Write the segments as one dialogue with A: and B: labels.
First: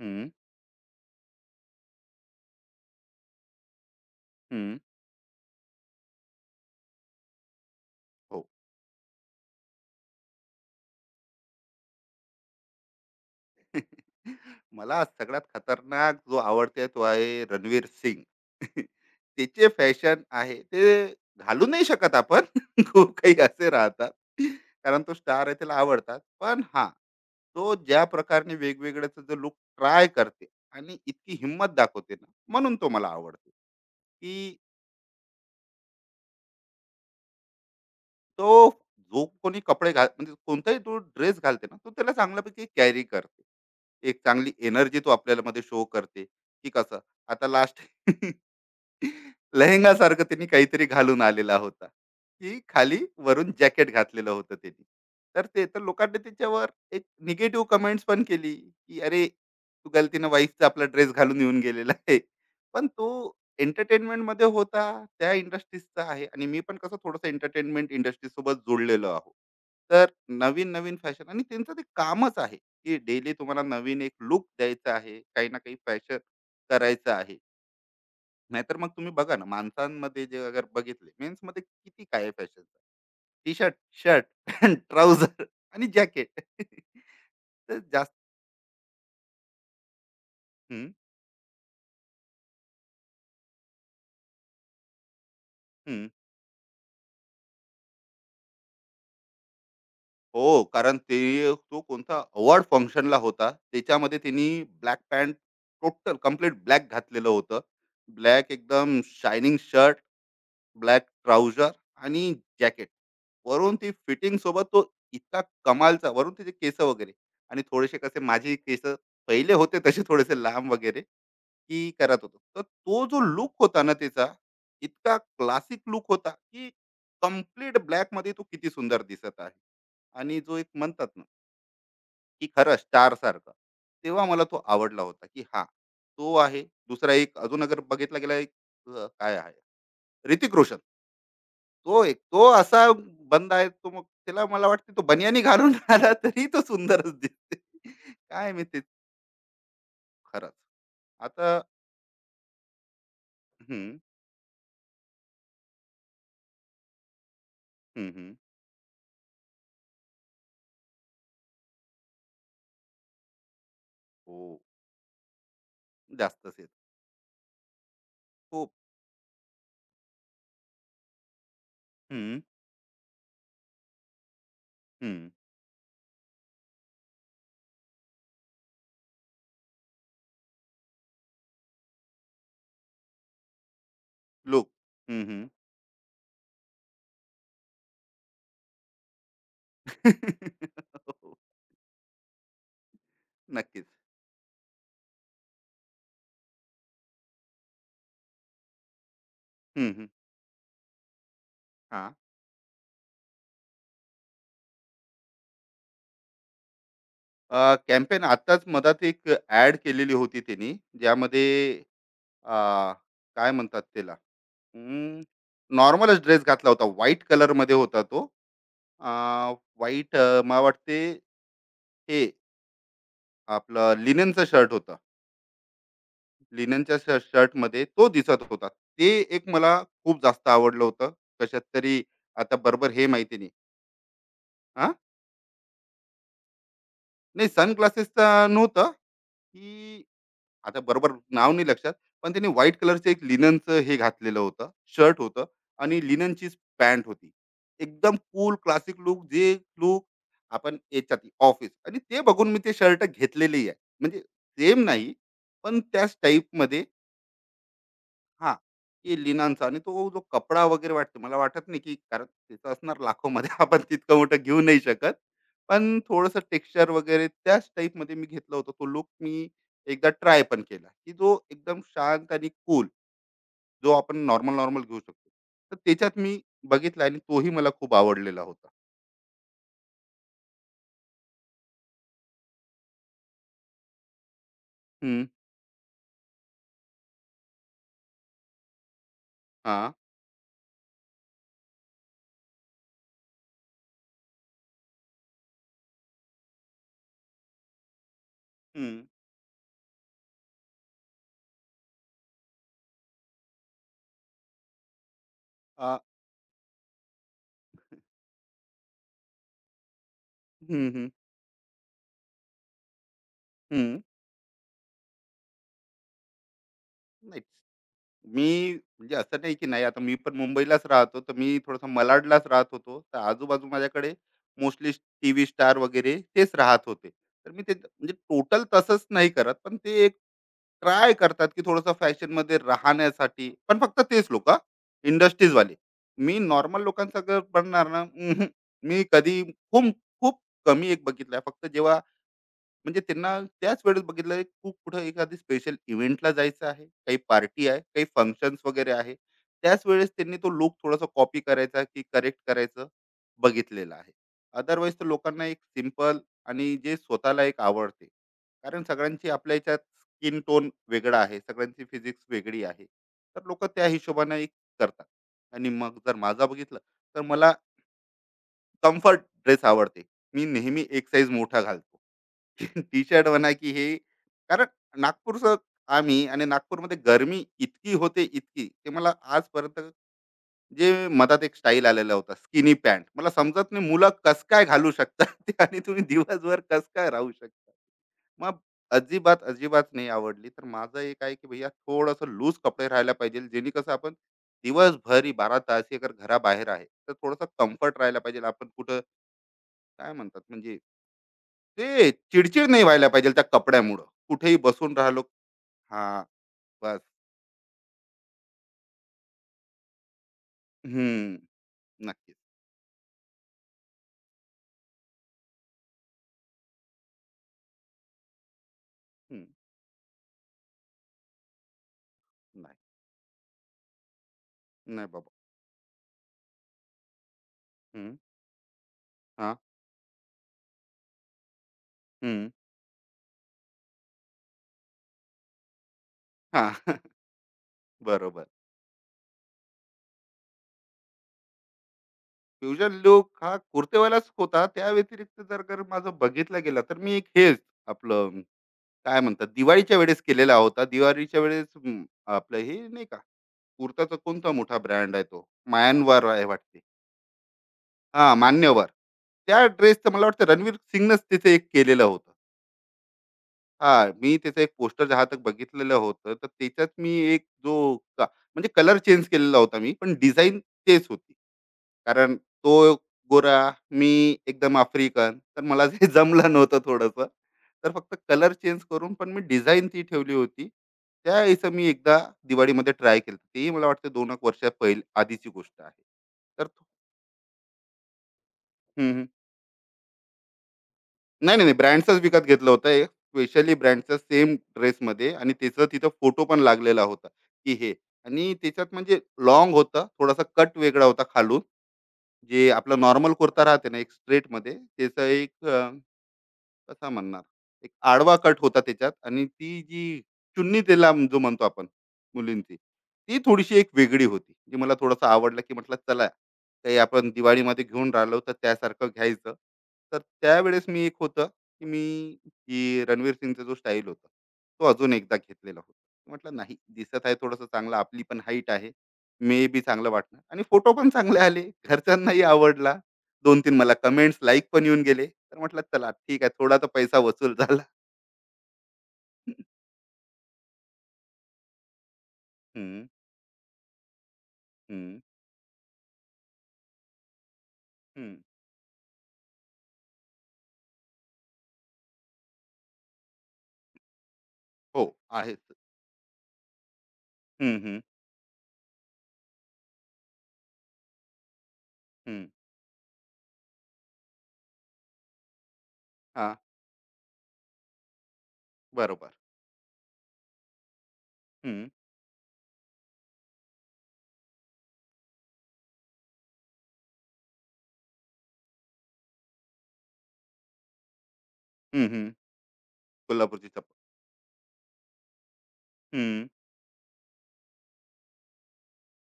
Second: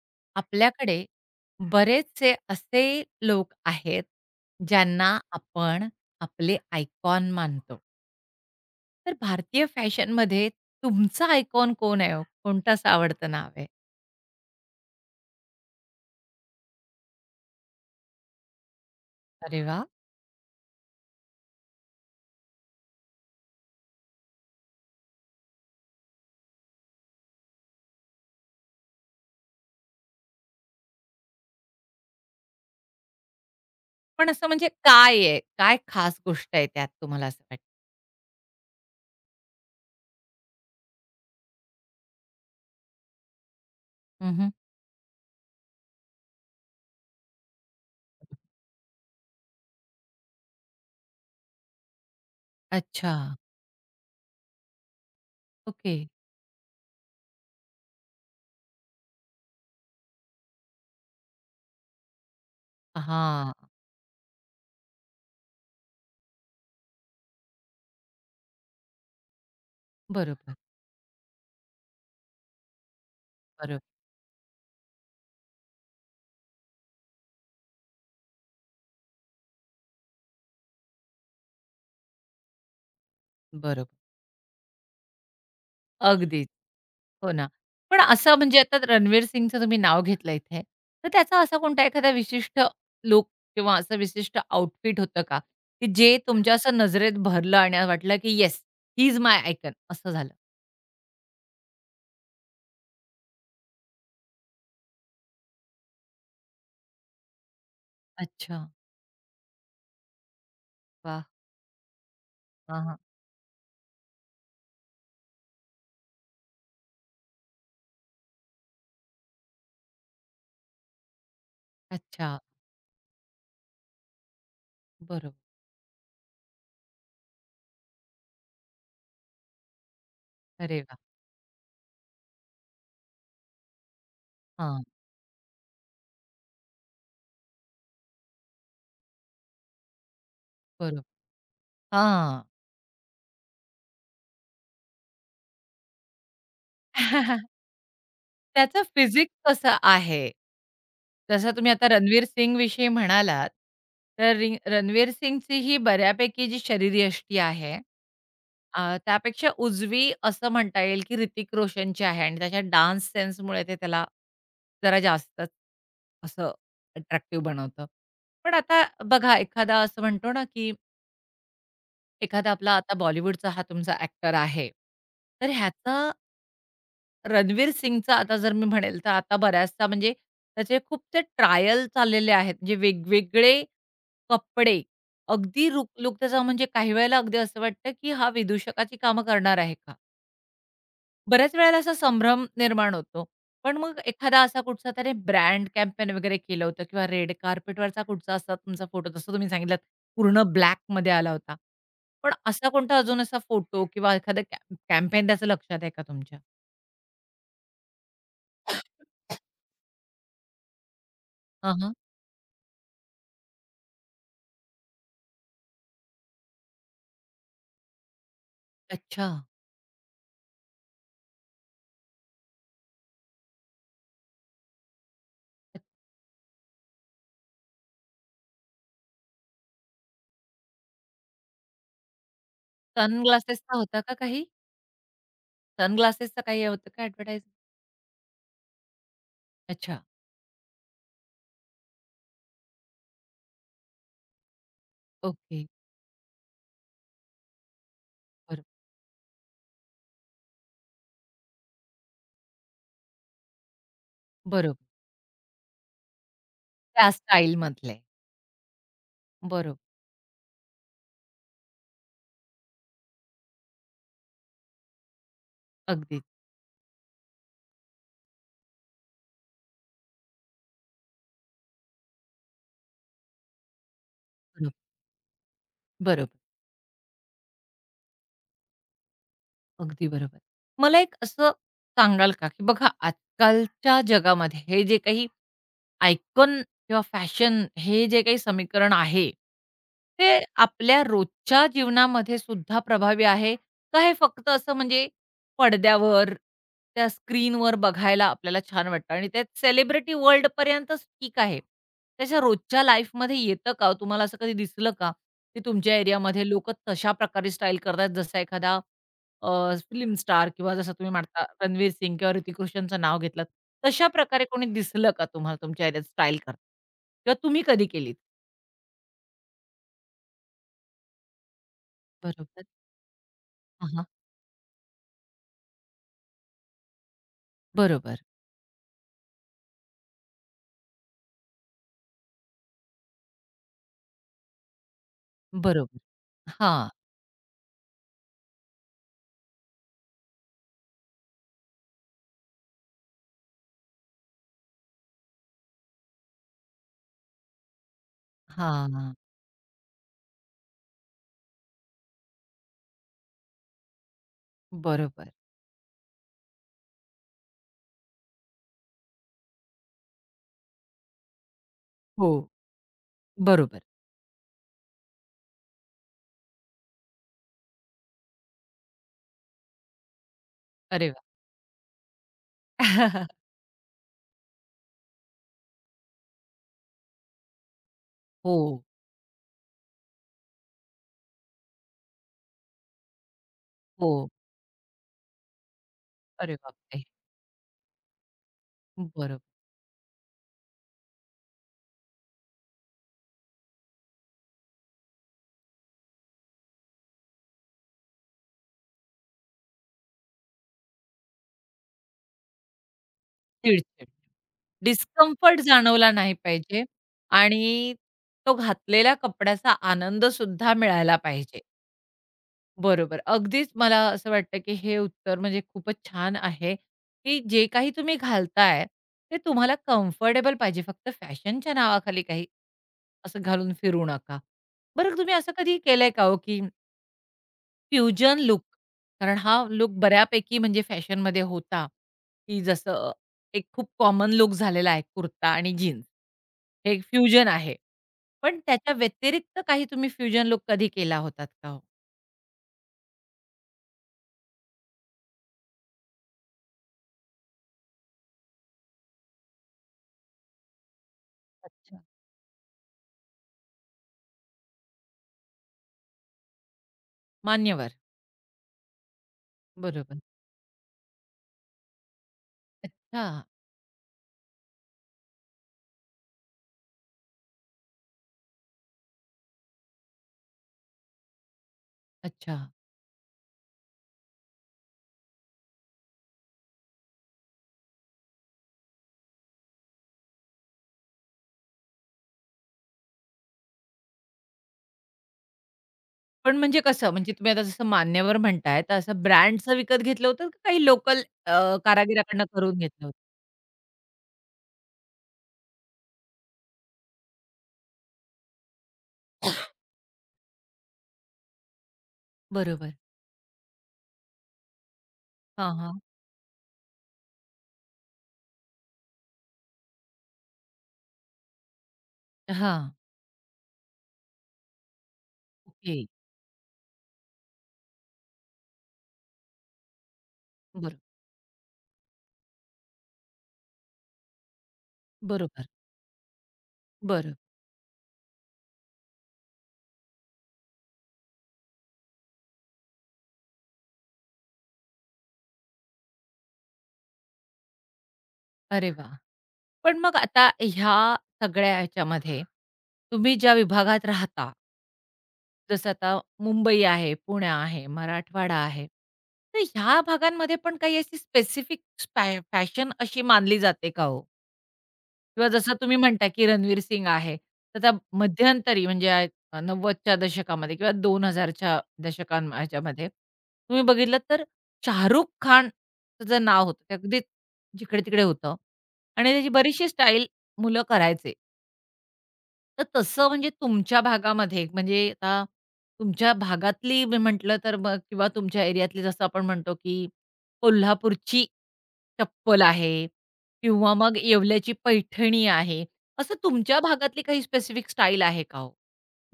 A: हं,
B: आपल्याकडे बरेचसे असे लोक आहेत,
A: हं.
B: ज्यांना आपण आपले आयकॉन मानतो.
A: हो.
B: तर भारतीय फॅशनमध्ये तुमचा आयकॉन कोण आहे हो? कोणतं असं आवडतं नाव आहे?
A: मला सगळ्यात खतरनाक जो आवडते तो आहे रणवीर सिंग.
B: अरे
A: त्याचे
B: वाह!
A: फॅशन आहे ते घालू नाही शकत आपण. खूप काही असे राहतात. कारण तो स्टार आहे त्याला आवडतात. पण हां, तो ज्या प्रकारने वेगवेगळ्याचा जो लुक ट्राय करते आणि इतकी हिंमत दाखवते ना, म्हणून तो मला आवडतो,
B: पण असं
A: की
B: म्हणजे काय आहे? काय खास गोष्ट आहे त्यात तुम्हाला असं वाटतं?
A: तो जो कोणी कपडे घाल म्हणजे कोणताही तो ड्रेस घालते ना, तो त्याला चांगल्यापैकी कॅरी करते. एक
B: हं, हं.
A: चांगली एनर्जी तो आपल्याला मध्ये शो करते, की कसं. आता लास्ट लेहेंगा सारखं त्यांनी काहीतरी घालून आलेला होता, की खाली
B: अच्छा.
A: वरून जॅकेट घातलेलं होतं त्यांनी. तर ते तर
B: ओके.
A: लोकांनी त्याच्यावर एक निगेटिव्ह कमेंट्स पण केली, की "अरे, तू गलतीनं वाईफचा आपला ड्रेस घालून येऊन गेलेला आहे." पण तो
B: हां.
A: एंटरटेनमेंटमध्ये होता, त्या इंडस्ट्रीजचा आहे आणि मी पण कसं थोडंसं एंटरटेनमेंट इंडस्ट्रीसोबत जोडलेलो आहोत. तर
B: बरोबर,
A: नवीन-नवीन फॅशन आणि त्यांचं ते कामच आहे, की डेली तुम्हाला
B: बरोबर,
A: नवीन एक लूक द्यायचा आहे, काही ना काही फॅशन करायचं आहे. नाहीतर मग तुम्ही बघा ना माणसांमध्ये जे अगर बघितले मेन्स मध्ये किती काय फॅशन टी शर्ट
B: बरोबर.
A: शर्ट ट्राउझर आणि जॅकेट
B: अगदीच.
A: तर
B: हो ना. पण
A: जास्त
B: असं म्हणजे आता रणवीर सिंगचं तुम्ही नाव घेतलं इथे,
A: हम्म,
B: तर त्याचा असा कोणता एखादा विशिष्ट लूक किंवा असं विशिष्ट आउटफिट होतं का, की
A: हम्म.
B: जे तुमच्या असं नजरेत भरलं आणि वाटलं, की yes, he is my icon असं झालं?
A: हो कारण ते तो कोणता अवॉर्ड फंक्शनला होता त्याच्यामध्ये त्यांनी black pant total complete black घातलेलं होतं ब्लॅक
B: अच्छा.
A: एकदम शायनिंग शर्ट ब्लॅक
B: वाह!
A: ट्राउजर आणि
B: हां,
A: जॅकेट.
B: हां.
A: वरून ती फिटिंग सोबत तो इतका कमालचा वरून तिचे केस वगैरे आणि थोडेसे कसे माझे केस पहिले होते तसे थोडेसे लांब वगैरे की करत होतो.
B: अच्छा.
A: तर तो जो लुक होता ना तिचा, इतका
B: बरोबर.
A: क्लासिक लुक होता की कंप्लीट ब्लॅकमध्ये तो किती सुंदर दिसत आहे. आणि जो एक
B: अरे वाह!
A: म्हणतात ना की खरं स्टारसारखा. तेव्हा मला तो
B: हां,
A: आवडला होता की हां, तो आहे. दुसरा एक अजून अगर बघितला गेला एक काय आहे ऋतिक रोशन.
B: बरोबर.
A: तो एक
B: हां.
A: तो असा बंद आहे तो मग त्याला मला वाटते तो बनियानी घालून आला तरी तो सुंदरच दिसते. काय माहिती
B: त्याचं फिजिक्स कसं आहे?
A: खरंच. आता
B: जसं तुम्ही आता रणवीर सिंगविषयी म्हणालात,
A: हं,
B: तर रणवीर सिंगची ही बऱ्यापैकी जी शरीरयष्टी आहे,
A: हं, हं.
B: त्यापेक्षा उजवी असं म्हणता येईल, की ऋतिक रोशनची आहे आणि त्याच्या डान्स सेन्समुळे ते त्याला
A: हो,
B: जरा जास्तच असं
A: जास्तच येत.
B: अट्रॅक्टिव्ह बनवतं. पण
A: खूप.
B: आता बघा एखादा असं म्हणतो ना, की
A: हं,
B: एखादा आपला आता बॉलिवूडचा हा तुमचा ॲक्टर आहे,
A: हं.
B: तर ह्याचा रणवीर सिंगचा आता जर मी म्हणेल, तर आता बऱ्याचदा म्हणजे त्याचे खूप ते ट्रायल चाललेले आहेत. म्हणजे वेगवेगळे
A: लूक.
B: कपडे,
A: हं, हं.
B: अगदी रुक लूक त्याचा म्हणजे काही वेळेला अगदी असं वाटतं, की हा विदूषकाची कामं करणार आहे का?
A: हो,
B: बऱ्याच वेळेला असा संभ्रम निर्माण होतो. पण
A: नक्कीच.
B: मग एखादा असा कुठचा त्याने ब्रँड कॅम्पेन वगैरे केलं होतं किंवा रेड कार्पेटवरचा कुठचा असा तुमचा फोटो जसं तुम्ही सांगितलात
A: हं, हं.
B: पूर्ण ब्लॅकमध्ये आला होता.
A: हां.
B: पण असा कोणता अजून असा फोटो किंवा एखादा कॅम्पेन त्याचं लक्षात आहे का तुमच्या?
A: कॅम्पेन आत्ताच मधात एक ॲड केलेली होती त्यांनी ज्यामध्ये
B: हां,
A: अ, काय म्हणतात त्याला? अं, नॉर्मलच ड्रेस घातला होता. व्हाईट कलरमध्ये होता तो. अ,
B: अच्छा.
A: व्हाईट मला वाटते हे आपलं लिनेनचं शर्ट होतं. लिनेनच्या शर्टमध्ये तो दिसत होता. ते एक मला खूप जास्त आवडलं होतं. कशात तरी आता बरोबर हे माहिती नाही.
B: सनग्लासेसचा होता का काही?
A: हां?
B: सनग्लासेसचा काही होतं का ॲडव्हर्टाइज?
A: नाही सनग्लासेसचा नव्हतं,
B: अच्छा.
A: की आता बरोबर नाव नाही लक्षात, पण त्यांनी व्हाईट कलरचं एक लिननचं हे घातलेलं होतं, शर्ट होतं
B: ओके.
A: आणि लिननचीच पॅन्ट होती. एकदम कूल
B: बरोबर.
A: क्लासिक लूक जे लूक आपण याच्यात ऑफिस आणि ते बघून मी ते शर्ट घेतलेलेही आहे. म्हणजे
B: बरोबर.
A: सेम नाही, पण त्याच टाइपमध्ये
B: त्या स्टाईलमधले.
A: हां, की लिनांचा
B: बरोबर.
A: आणि तो जो कपडा वगैरे वाटतो मला वाटत नाही की कारण तिथं असणार लाखोमध्ये आपण तितकं मोठं घेऊ नाही शकत. पण
B: अगदीच.
A: थोडंसं टेक्स्चर वगैरे त्याच टाईपमध्ये मी घेतलं होता तो लुक मी एकदा ट्राय पण केला, की जो एकदम शांत आणि कूल जो आपण
B: बरोबर.
A: नॉर्मल-नॉर्मल घेऊ शकतो. तर त्याच्यात
B: बरोबर.
A: मी बघितला आणि तोही मला खूप आवडलेला होता.
B: अगदी बरोबर. मला एक असं सांगाल का, की बघा आजकालच्या जगामध्ये हे जे
A: हं,
B: काही आयकॉन किंवा फॅशन हे जे काही समीकरण आहे,
A: हां,
B: ते आपल्या रोजच्या जीवनामध्ये सुद्धा प्रभावी आहे का हे फक्त असं म्हणजे पडद्यावर, त्या स्क्रीनवर बघायला आपल्याला छान
A: हं,
B: वाटतं आणि ते सेलिब्रिटी वर्ल्डपर्यंतच ठीक आहे. त्याच्या रोजच्या लाईफमध्ये येतं का ओ? तुम्हाला असं कधी दिसलं का, की तुमच्या
A: आ,
B: एरियामध्ये लोकं तशा प्रकारे स्टाईल करतात जसा एखादा फिल्म स्टार किंवा
A: हं,
B: जसं
A: हं,
B: तुम्ही म्हणता रणवीर सिंग किंवा ऋतिक रोशनचं नाव घेतलत.
A: हं.
B: तशा प्रकारे कोणी दिसलं का तुम्हाला तुमच्या एरियात स्टाईल करताना? किंवा
A: नाही
B: तुम्ही कधी केलीत?
A: मी म्हणजे असं नाही की नाही आता मी पण मुंबईलाच राहतो तर मी थोडासा मलाडलाच राहत
B: बरोबर.
A: होतो तर आजूबाजू
B: हां, हां.
A: माझ्याकडे मोस्टली टी व्ही स्टार वगैरे तेच राहत होते तर मी ते म्हणजे
B: बरोबर,
A: टोटल तसंच नाही करत पण ते एक ट्राय करतात की थोडंसं फॅशनमध्ये राहण्यासाठी पण फक्त तेच लोक इंडस्ट्रीजवाले
B: बरोबर.
A: मी नॉर्मल
B: हां,
A: लोकांसगळं बनणार ना उम्हम. मी कधी खूप खूप कमी एक बघितलंय फक्त जेव्हा म्हणजे त्यांना त्याच वेळेस बघितलं एक खूप कुठं एखादी स्पेशल इव्हेंटला जायचं आहे, काही पार्टी आहे, काही फंक्शन्स वगैरे आहे.
B: हां.
A: त्याच वेळेस त्यांनी तो लूक थोडासा कॉपी करायचा की करेक्ट करायचं बघितलेलं आहे. अदरवाईज तर
B: बरोबर.
A: लोकांना एक सिंपल आणि जे स्वतःला एक आवडते. कारण सगळ्यांची आपल्या ह्याच्यात स्किन टोन वेगळा आहे, सगळ्यांची फिजिक्स
B: हो,
A: वेगळी आहे. तर लोकं
B: बरोबर.
A: त्या हिशोबानं एक करतात. आणि मग जर माझा बघितलं, तर मला कम्फर्ट ड्रेस आवडते. मी नेहमी एक
B: अरे
A: साइज मोठा घालतो. टी
B: वाह!
A: शर्ट म्हणा की हे कारण नागपूरचं आम्ही आणि नागपूरमध्ये गरमी इतकी होते
B: हो,
A: इतकी ते मला आजपर्यंत जे मधात एक स्टाईल आलेला होता स्किनी पॅन्ट मला समजत नाही मुलं
B: हो.
A: कस काय घालू शकतात ते आणि तुम्ही
B: अरे
A: दिवसभर कस
B: बापरे!
A: काय राहू शकता मग
B: बरोबर.
A: अजिबात अजिबात नाही आवडली तर माझं एक आहे की भैया थोडंसं लूज कपडे राहायला पाहिजे जेणे कसं आपण दिवसभर बारा तास ही अगर घराबाहेर आहे तर थोडंसं कम्फर्ट राहायला पाहिजे आपण कुठं काय म्हणतात म्हणजे ते चिडचिड नाही व्हायला पाहिजे त्या कपड्यामुळं.
B: चिडचिड.
A: कुठेही बसून राहिलो
B: डिस्कम्फर्ट जाणवला
A: हां,
B: नाही पाहिजे
A: बस.
B: आणि तो घातलेल्या कपड्याचा आनंद सुद्धा मिळायला
A: हं.
B: पाहिजे.
A: नक्कीच.
B: बरोबर. अगदीच मला असं वाटतं, की हे उत्तर म्हणजे खूपच छान आहे, की जे काही तुम्ही घालताय, ते
A: हं.
B: तुम्हाला कम्फर्टेबल पाहिजे. फक्त फॅशनच्या नावाखाली काही
A: नाही,
B: असं घालून फिरू नका.
A: नाही
B: बरं
A: बाबा.
B: तुम्ही असं कधी केलंय का हो, की
A: हं.
B: फ्युजन लूक कारण हा
A: हां.
B: लूक बऱ्यापैकी म्हणजे फॅशनमध्ये होता,
A: हं.
B: की जसं एक खूप कॉमन लूक झालेला आहे कुर्ता आणि जीन्स.
A: हां.
B: हे एक फ्युजन आहे.
A: बरोबर.
B: पण त्याच्या व्यतिरिक्त काही तुम्ही फ्युजन लूक कधी केला होतात का हो?
A: फ्युजन लूक हा कुर्तेवालाच होता. त्या व्यतिरिक्त जर जर माझं बघितलं गेलं, तर मी एक हेच आपलं काय म्हणतात दिवाळीच्या वेळेस केलेला होता. दिवाळीच्या वेळेस
B: अच्छा.
A: आपलं हे नाही का कुर्ताचा कोणता मोठा ब्रँड आहे तो? म्यानवर आहे वाटते.
B: मान्यवर?
A: हां, मान्यवर. त्या ड्रेसचं
B: बरोबर.
A: मला वाटतं रणवीर सिंगनंच तिथे एक केलेलं होतं.
B: अच्छा,
A: हा मी त्याचं एक पोस्टर जहा तक बघितलेलं होतं तर त्याच्यात मी एक जो का- म्हणजे कलर चेंज केलेला होता मी पण डिझाईन तेच होती कारण
B: अच्छा.
A: तो गोरा मी एकदम आफ्रिकन तर मला ते जमलं नव्हतं थोडंसं तर फक्त कलर चेंज करून पण मी डिझाईन ती ठेवली होती त्या याचं मी एकदा दिवाळीमध्ये ट्राय केलं तेही मला वाटतं दोन एक वर्षा पहिले आधीची गोष्ट आहे
B: पण
A: तर
B: म्हणजे कसं? म्हणजे तुम्ही आता जसं मान्यवर म्हणताय, तर असं
A: हम्म,
B: ब्रँडचं विकत घेतलं होतं का काही लोकल
A: नाही, नाही, नाही. ब्रँडचंच
B: कारागिराकडनं
A: विकत घेतलं
B: करून
A: होतं
B: घेतलं
A: एक.
B: होतं?
A: स्पेशली ब्रँडचं सेम ड्रेसमध्ये आणि त्याचा तिथं फोटो पण लागलेला होता, की हे आणि त्याच्यात म्हणजे लॉंग होतं. थोडासा कट वेगळा होता खालून. जे
B: बरोबर.
A: आपला नॉर्मल कुर्ता राहते ना, एक स्ट्रेटमध्ये त्याचं एक
B: हां, हां.
A: कसा म्हणणार एक आडवा कट होता त्याच्यात आणि ती जी चुन्नी त्याला जो म्हणतो आपण मुलींची
B: हां.
A: ती थोडीशी एक वेगळी होती जी मला थोडंसं आवडलं की म्हटलं
B: ओके.
A: चला काही आपण दिवाळीमध्ये घेऊन राहिलो तर त्यासारखं घ्यायचं तर त्यावेळेस
B: बरं.
A: मी एक होतं की मी की रणवीर सिंगचा जो स्टाईल होता तो अजून एकदा
B: बरोबर.
A: घेतलेला होता म्हटलं नाही दिसत आहे
B: बरं.
A: थोडंसं चांगलं आपली पण हाईट आहे मे बी चांगलं वाटणार आणि फोटो पण चांगले आले घरच्यांनाही आवडला 2-3 मला कमेंट्स, लाइक पण येऊन गेले. तर म्हटलं चला ठीक आहे थोडा तर पैसा वसूल झाला.
B: अरे वाह! पण मग आता ह्या सगळ्या ह्याच्यामध्ये
A: हं,
B: तुम्ही ज्या विभागात राहता,
A: हं,
B: जसं आता मुंबई आहे, पुणे आहे,
A: हं.
B: मराठवाडा आहे. तर ह्या भागांमध्ये पण काही अशी स्पेसिफिक फॅशन अशी मानली जाते का हो?
A: हो,
B: किंवा
A: आहेच.
B: जसं तुम्ही म्हणता, की रणवीर सिंग आहे.
A: हं,
B: तर त्या
A: हं,
B: मध्यंतरी म्हणजे 90च्या दशकामध्ये किंवा 2000च्या दशकां
A: हं.
B: ह्याच्यामध्ये तुम्ही बघितलं तर शाहरुख खानचं जे
A: हां,
B: नाव होतं, ते अगदी जिकडे-तिकडे होतं
A: बरोबर.
B: आणि त्याची बरीचशी स्टाईल मुलं करायचे.
A: हं,
B: तर तसं म्हणजे तुमच्या भागामध्ये म्हणजे आता तुमच्या भागातली मी म्हटलं तर मग किंवा तुमच्या एरियातली जसं आपण म्हणतो की कोल्हापूरची
A: हं, हं.
B: चप्पल आहे
A: कोल्हापूरची
B: किंवा
A: चप्पल.
B: मग येवल्याची पैठणी आहे. असं
A: हं.
B: तुमच्या भागातली काही स्पेसिफिक स्टाईल आहे का हो?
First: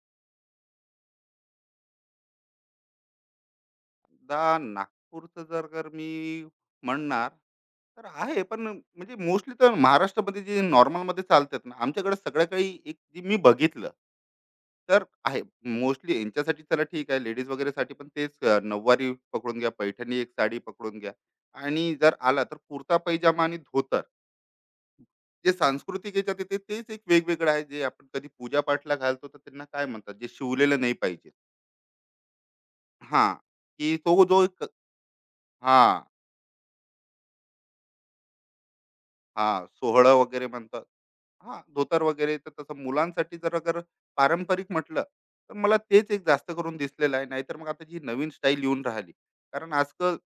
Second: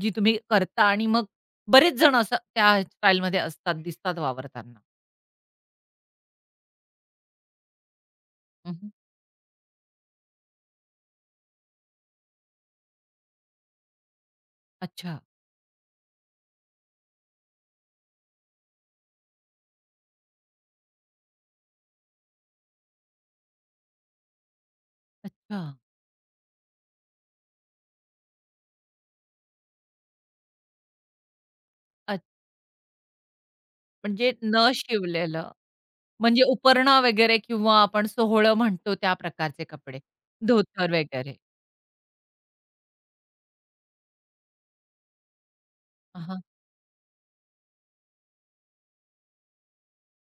B: जी तुम्ही करता आणि मग बरेच जण असं त्या स्टाईलमध्ये असतात, दिसतात
A: दा
B: वावरताना?
A: नागपूरचं जर मी म्हणणार तर आहे पण
B: हं,
A: म्हणजे मोस्टली तर महाराष्ट्रामध्ये जे नॉर्मलमध्ये चालतात ना आमच्याकडे सगळं काही एक जे मी बघितलं तर
B: अच्छा,
A: आहे मोस्टली यांच्यासाठी चला ठीक आहे लेडीज वगैरेसाठी पण तेच नऊवारी पकडून घ्या पैठणी एक साडी पकडून घ्या आणि जर आला तर कुर्ता पैजामा आणि धोतर जे
B: अच्छा.
A: सांस्कृतिक याच्यात येते तेच एक वेगवेगळं आहे जे आपण कधी पूजा पाठला घालतो तर त्यांना काय म्हणतात जे शिवलेलं नाही पाहिजे
B: अ,
A: हा की तो
B: म्हणजे
A: जो एक
B: न शिवलेलं.
A: हा
B: म्हणजे उपरणं वगैरे किंवा आपण सोहळं म्हणतो त्या प्रकारचे
A: हा
B: कपडे.
A: सोहळा वगैरे म्हणतात
B: धोतर वगैरे.
A: हां, धोतर वगैरे तर तसं मुलांसाठी जर अगर पारंपरिक म्हटलं, तर मला तेच एक
B: हां.
A: जास्त करून दिसलेलं आहे. नाहीतर मग आता जी नवीन स्टाईल येऊन राहिली. कारण आजकाल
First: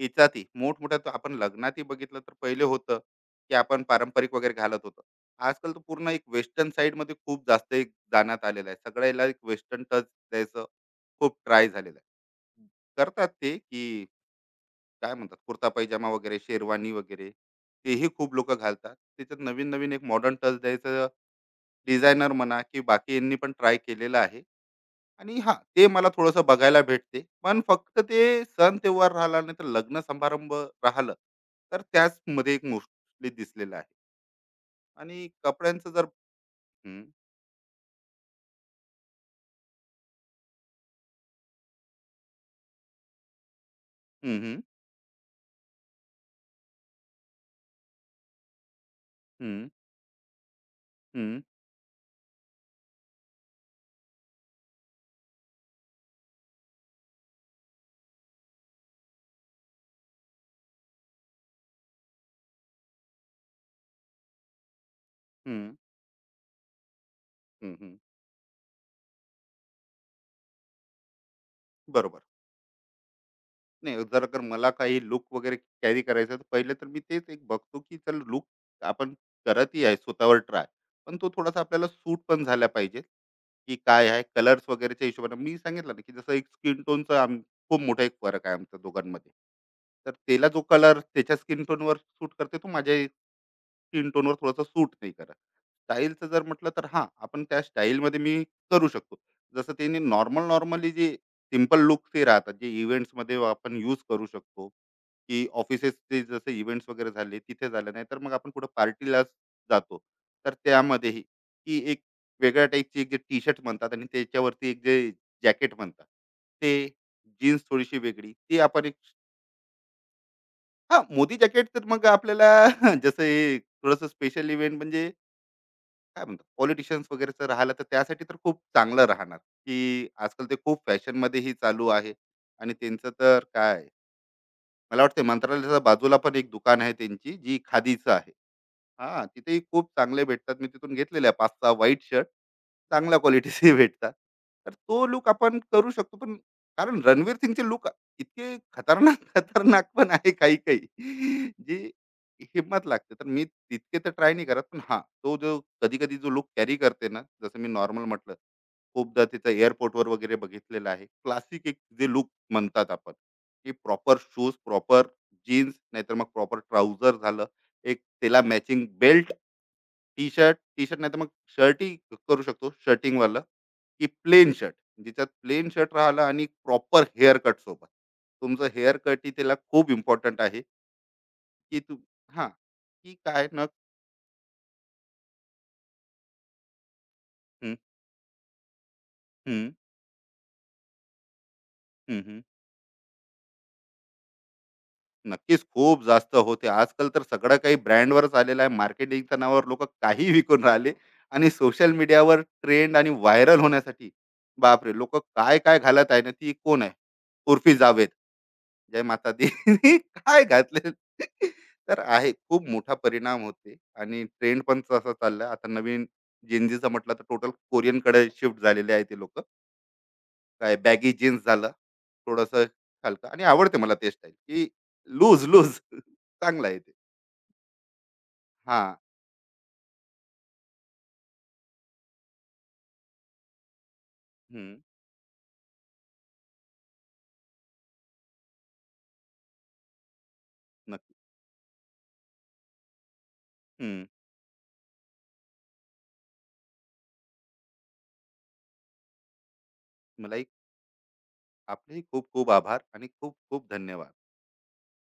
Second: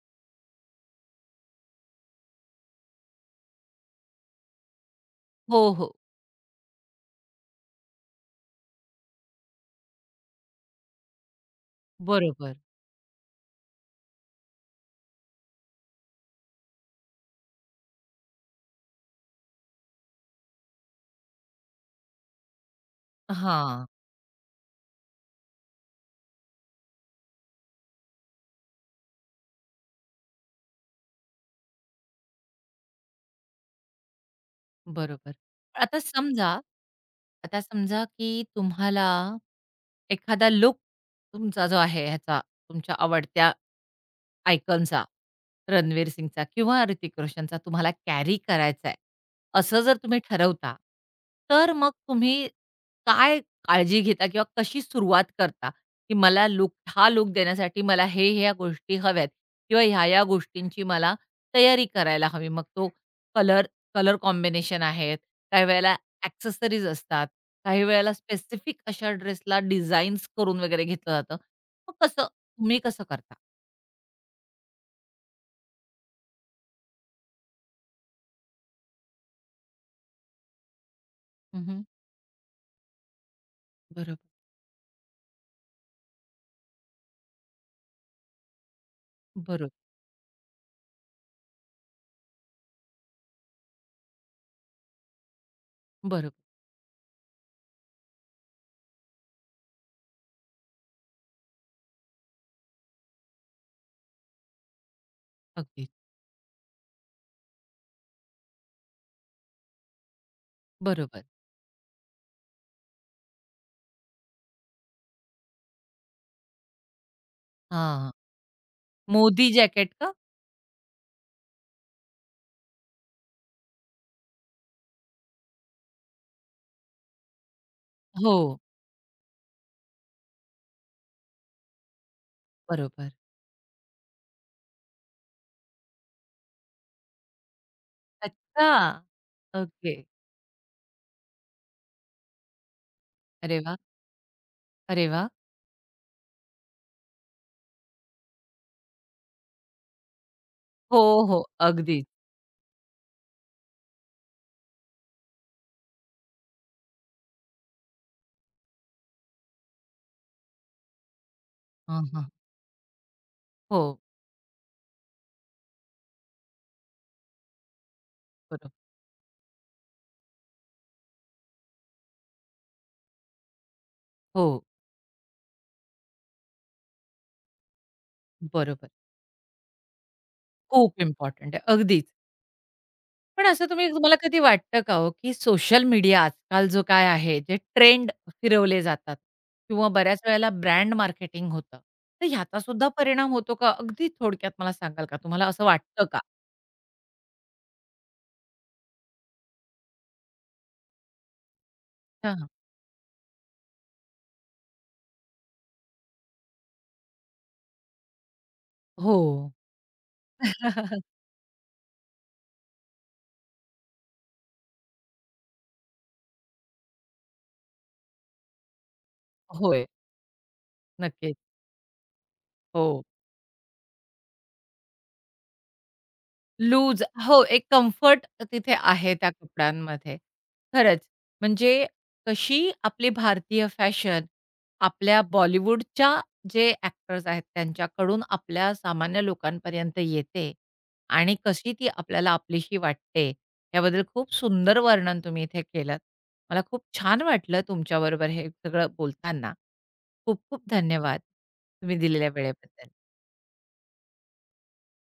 A: याच्यातही मोठमोठ्या तो आपण लग्नातही बघितलं तर पहिले होतं, की आपण पारंपरिक वगैरे घालत होतो.
B: हो,
A: आजकाल तर
B: हो.
A: पूर्ण एक वेस्टर्न साइडमध्ये खूप जास्त एक जाण्यात आलेलं आहे. सगळ्याला एक वेस्टर्न टच द्यायचं खूप ट्राय झालेलं
B: बरोबर.
A: आहे. करतात ते, की काय म्हणतात कुर्ता पैजामा वगैरे, शेरवानी वगैरे तेही खूप लोकं घालतात. त्याच्यात नवीन-नवीन एक मॉडर्न टच द्यायचं डिझायनर म्हणा की बाकी यांनी पण ट्राय
B: हां.
A: केलेलं आहे आणि हां, ते मला थोडंसं बघायला भेटते. पण फक्त ते सण त्योहार राहिला नाही तर लग्न समारंभ राहिलं, तर त्याचमध्ये एक मोस्टली दिसलेलं आहे. आणि
B: बरोबर.
A: कपड्यांचं
B: आता
A: जर
B: समजा
A: हं,
B: आता समजा, की तुम्हाला एखादा लुक तुमचा जो आहे ह्याचा, तुमच्या आवडत्या
A: हं, हं,
B: आयकॉनचा, रणवीर सिंगचा किंवा ऋतिक रोशनचा तुम्हाला कॅरी करायचा आहे,
A: हं,
B: असं जर तुम्ही ठरवता,
A: हं,
B: तर मग तुम्ही काय काळजी घेता किंवा कशी सुरुवात करता, की मला हा लूक देण्यासाठी मला हे, ह्या गोष्टी हव्यात किंवा ह्या-ह्या गोष्टींची मला तयारी करायला हवी. मग तो कलर कलर कॉम्बिनेशन आहेत,
A: हं,
B: काही वेळेला एक्सेसरीज असतात, काही
A: हं,
B: वेळेला स्पेसिफिक अशा ड्रेसला डिझाईन्स करून वगैरे घेतलं जातं. मग
A: बरोबर.
B: तुम्ही कसं करता?
A: नाही, जर अगर मला काही लूक वगैरे कॅरी करायचा आहे, तर पहिले तर मी तेच एक बघतो, की चल लूक आपण करतही आहे स्वतःवर ट्राय. पण तो थोडासा
B: हं, हं.
A: आपल्याला सूट पण झाला पाहिजे, की काय आहे
B: बरोबर,
A: कलर्स वगैरेच्या हिशोबाने मी सांगितलं ना, की जसं एक स्किन टोनचा आम खूप मोठा एक फरक आहे आमच्या दोघांमध्ये.
B: बरोबर,
A: तर त्याला जो कलर त्याच्या स्किन टोनवर सूट करते, तो माझ्या स्किन टोनवर थोडासा सूट नाही करत. स्टाईलचं
B: बरोबर.
A: जर म्हटलं तर हां, आपण त्या स्टाईलमध्ये मी करू शकतो. जसं त्यांनी नॉर्मल नॉर्मली जे सिंपल लुक्स हे राहतात, जे इव्हेंट्समध्ये आपण यूज करू शकतो, की
B: अगदीच.
A: ऑफिसेसचे जसे इव्हेंट्स वगैरे झाले, तिथे झालं. नाहीतर मग आपण कुठं पार्टीला जातो, तर त्यामध्येही
B: बरोबर.
A: की एक वेगळ्या टाईपची एक जे टी-शर्ट म्हणतात आणि त्याच्यावरती एक जे जॅकेट म्हणतात, ते जीन्स थोडीशी
B: हां.
A: वेगळी, ती आपण एक
B: मोदी जॅकेट का?
A: हां, मोदी जॅकेट तर मग आपल्याला जसं हे थोडंसं स्पेशल इव्हेंट म्हणजे काय म्हणतात पॉलिटिशियन्स वगैरेचं राहिलं तर त्यासाठी तर
B: हो,
A: खूप चांगलं राहणार की आजकाल ते खूप फॅशनमध्येही चालू आहे आणि त्यांचं
B: बरोबर.
A: तर काय मला वाटतं मंत्रालयाच्या बाजूला पण एक दुकान आहे त्यांची जी खादीचं आहे
B: अच्छा.
A: हां, तिथेही खूप
B: ओके.
A: चांगले भेटतात. मी तिथून घेतलेले आहे 5-6 व्हाईट शर्ट. चांगल्या
B: अरे
A: क्वालिटीचे
B: वाह!
A: भेटतात. तर तो
B: अरे
A: लुक
B: वाह!
A: आपण करू शकतो. पण कारण रणवीर सिंगचे लुक इतके खतरनाक, खतरनाक पण आहे काही-काही,
B: हो, हो.
A: जी
B: अगदीच.
A: हिम्मत लागते. तर मी तितके तर ट्राय नाही करत. पण हां, तो जो कधी-कधी जो लूक कॅरी करते ना, जसं मी नॉर्मल म्हटलं, खूपदा तिचं एअरपोर्टवर वगैरे बघितलेलं आहे. क्लासिक एक जे
B: हां,
A: लूक
B: हां.
A: म्हणतात आपण, की
B: हो,
A: प्रॉपर शूज, प्रॉपर जीन्स, नाहीतर मग प्रॉपर ट्राउझर झालं. एक त्याला
B: बरोबर.
A: मॅचिंग बेल्ट, टी-शर्ट नाहीतर मग शर्टही करू शकतो शर्टिंग वाला की
B: हो.
A: Plain shirt. ज्याच्यात प्लेन शर्ट राहिला आणि प्रॉपर हेअर कट सोबत. तुमचं
B: बरोबर.
A: हेअर कटही त्याला खूप इम्पोर्टंट आहे,
B: खूप इम्पोर्टंट आहे.
A: की तू
B: अगदीच.
A: हां, की
B: पण
A: काय ना
B: असं तुम्ही तुम्हाला कधी वाटतं का हो, की सोशल मीडिया आजकाल जो काय आहे, जे
A: हं,
B: ट्रेंड फिरवले जातात
A: हं,
B: किंवा बऱ्याच वेळेला ब्रँड मार्केटिंग होतं.
A: हं,
B: तर
A: हं.
B: ह्याचा सुद्धा परिणाम होतो का? अगदी थोडक्यात मला सांगाल का? तुम्हाला
A: नक्कीच
B: असं
A: खूप
B: वाटतं का?
A: जास्त होते. आजकाल तर सगळं काही ब्रँडवरच आलेलं आहे. मार्केटिंगच्या नावावर लोकं काहीही विकून राहिले आणि सोशल
B: हां,
A: मीडियावर
B: हां.
A: ट्रेंड आणि व्हायरल होण्यासाठी, बापरे! लोकं काय-काय घालत आहे ना, ती कोण आहे? उर्फी जावेद. जय
B: हो.
A: माता दी काय घातले तर आहे खूप मोठा परिणाम होते आणि ट्रेंड पण तसा चाललाय आता नवीन जेन्झीचं म्हटलं तर टोटल कोरियन कडे शिफ्ट झालेले आहे ते लोक
B: होय.
A: काय बॅगी
B: नक्कीच.
A: जीन्स झालं थोडस
B: हो.
A: हलकं आणि आवडते मला ते स्टाईल की लूज लूज चांगला आहे ते
B: लूज हो, एक कम्फर्ट तिथे
A: हा
B: आहे त्या कपड्यांमध्ये. खरंच, म्हणजे कशी आपली भारतीय फॅशन
A: हम्म,
B: आपल्या बॉलिवूडच्या जे ॲक्टर्स आहेत त्यांच्याकडून आपल्या सामान्य लोकांपर्यंत येते
A: नक्की
B: आणि कशी ती आपल्याला आपलीशी वाटते, याबद्दल
A: हम्म,
B: खूप सुंदर वर्णन तुम्ही इथे केलंत. मला खूप छान वाटलं तुमच्याबरोबर हे सगळं बोलताना. खूप
A: मलाही
B: खूप धन्यवाद तुम्ही
A: आपलेही खूप
B: दिलेल्या
A: खूप आभार
B: वेळेबद्दल.
A: आणि खूप खूप धन्यवाद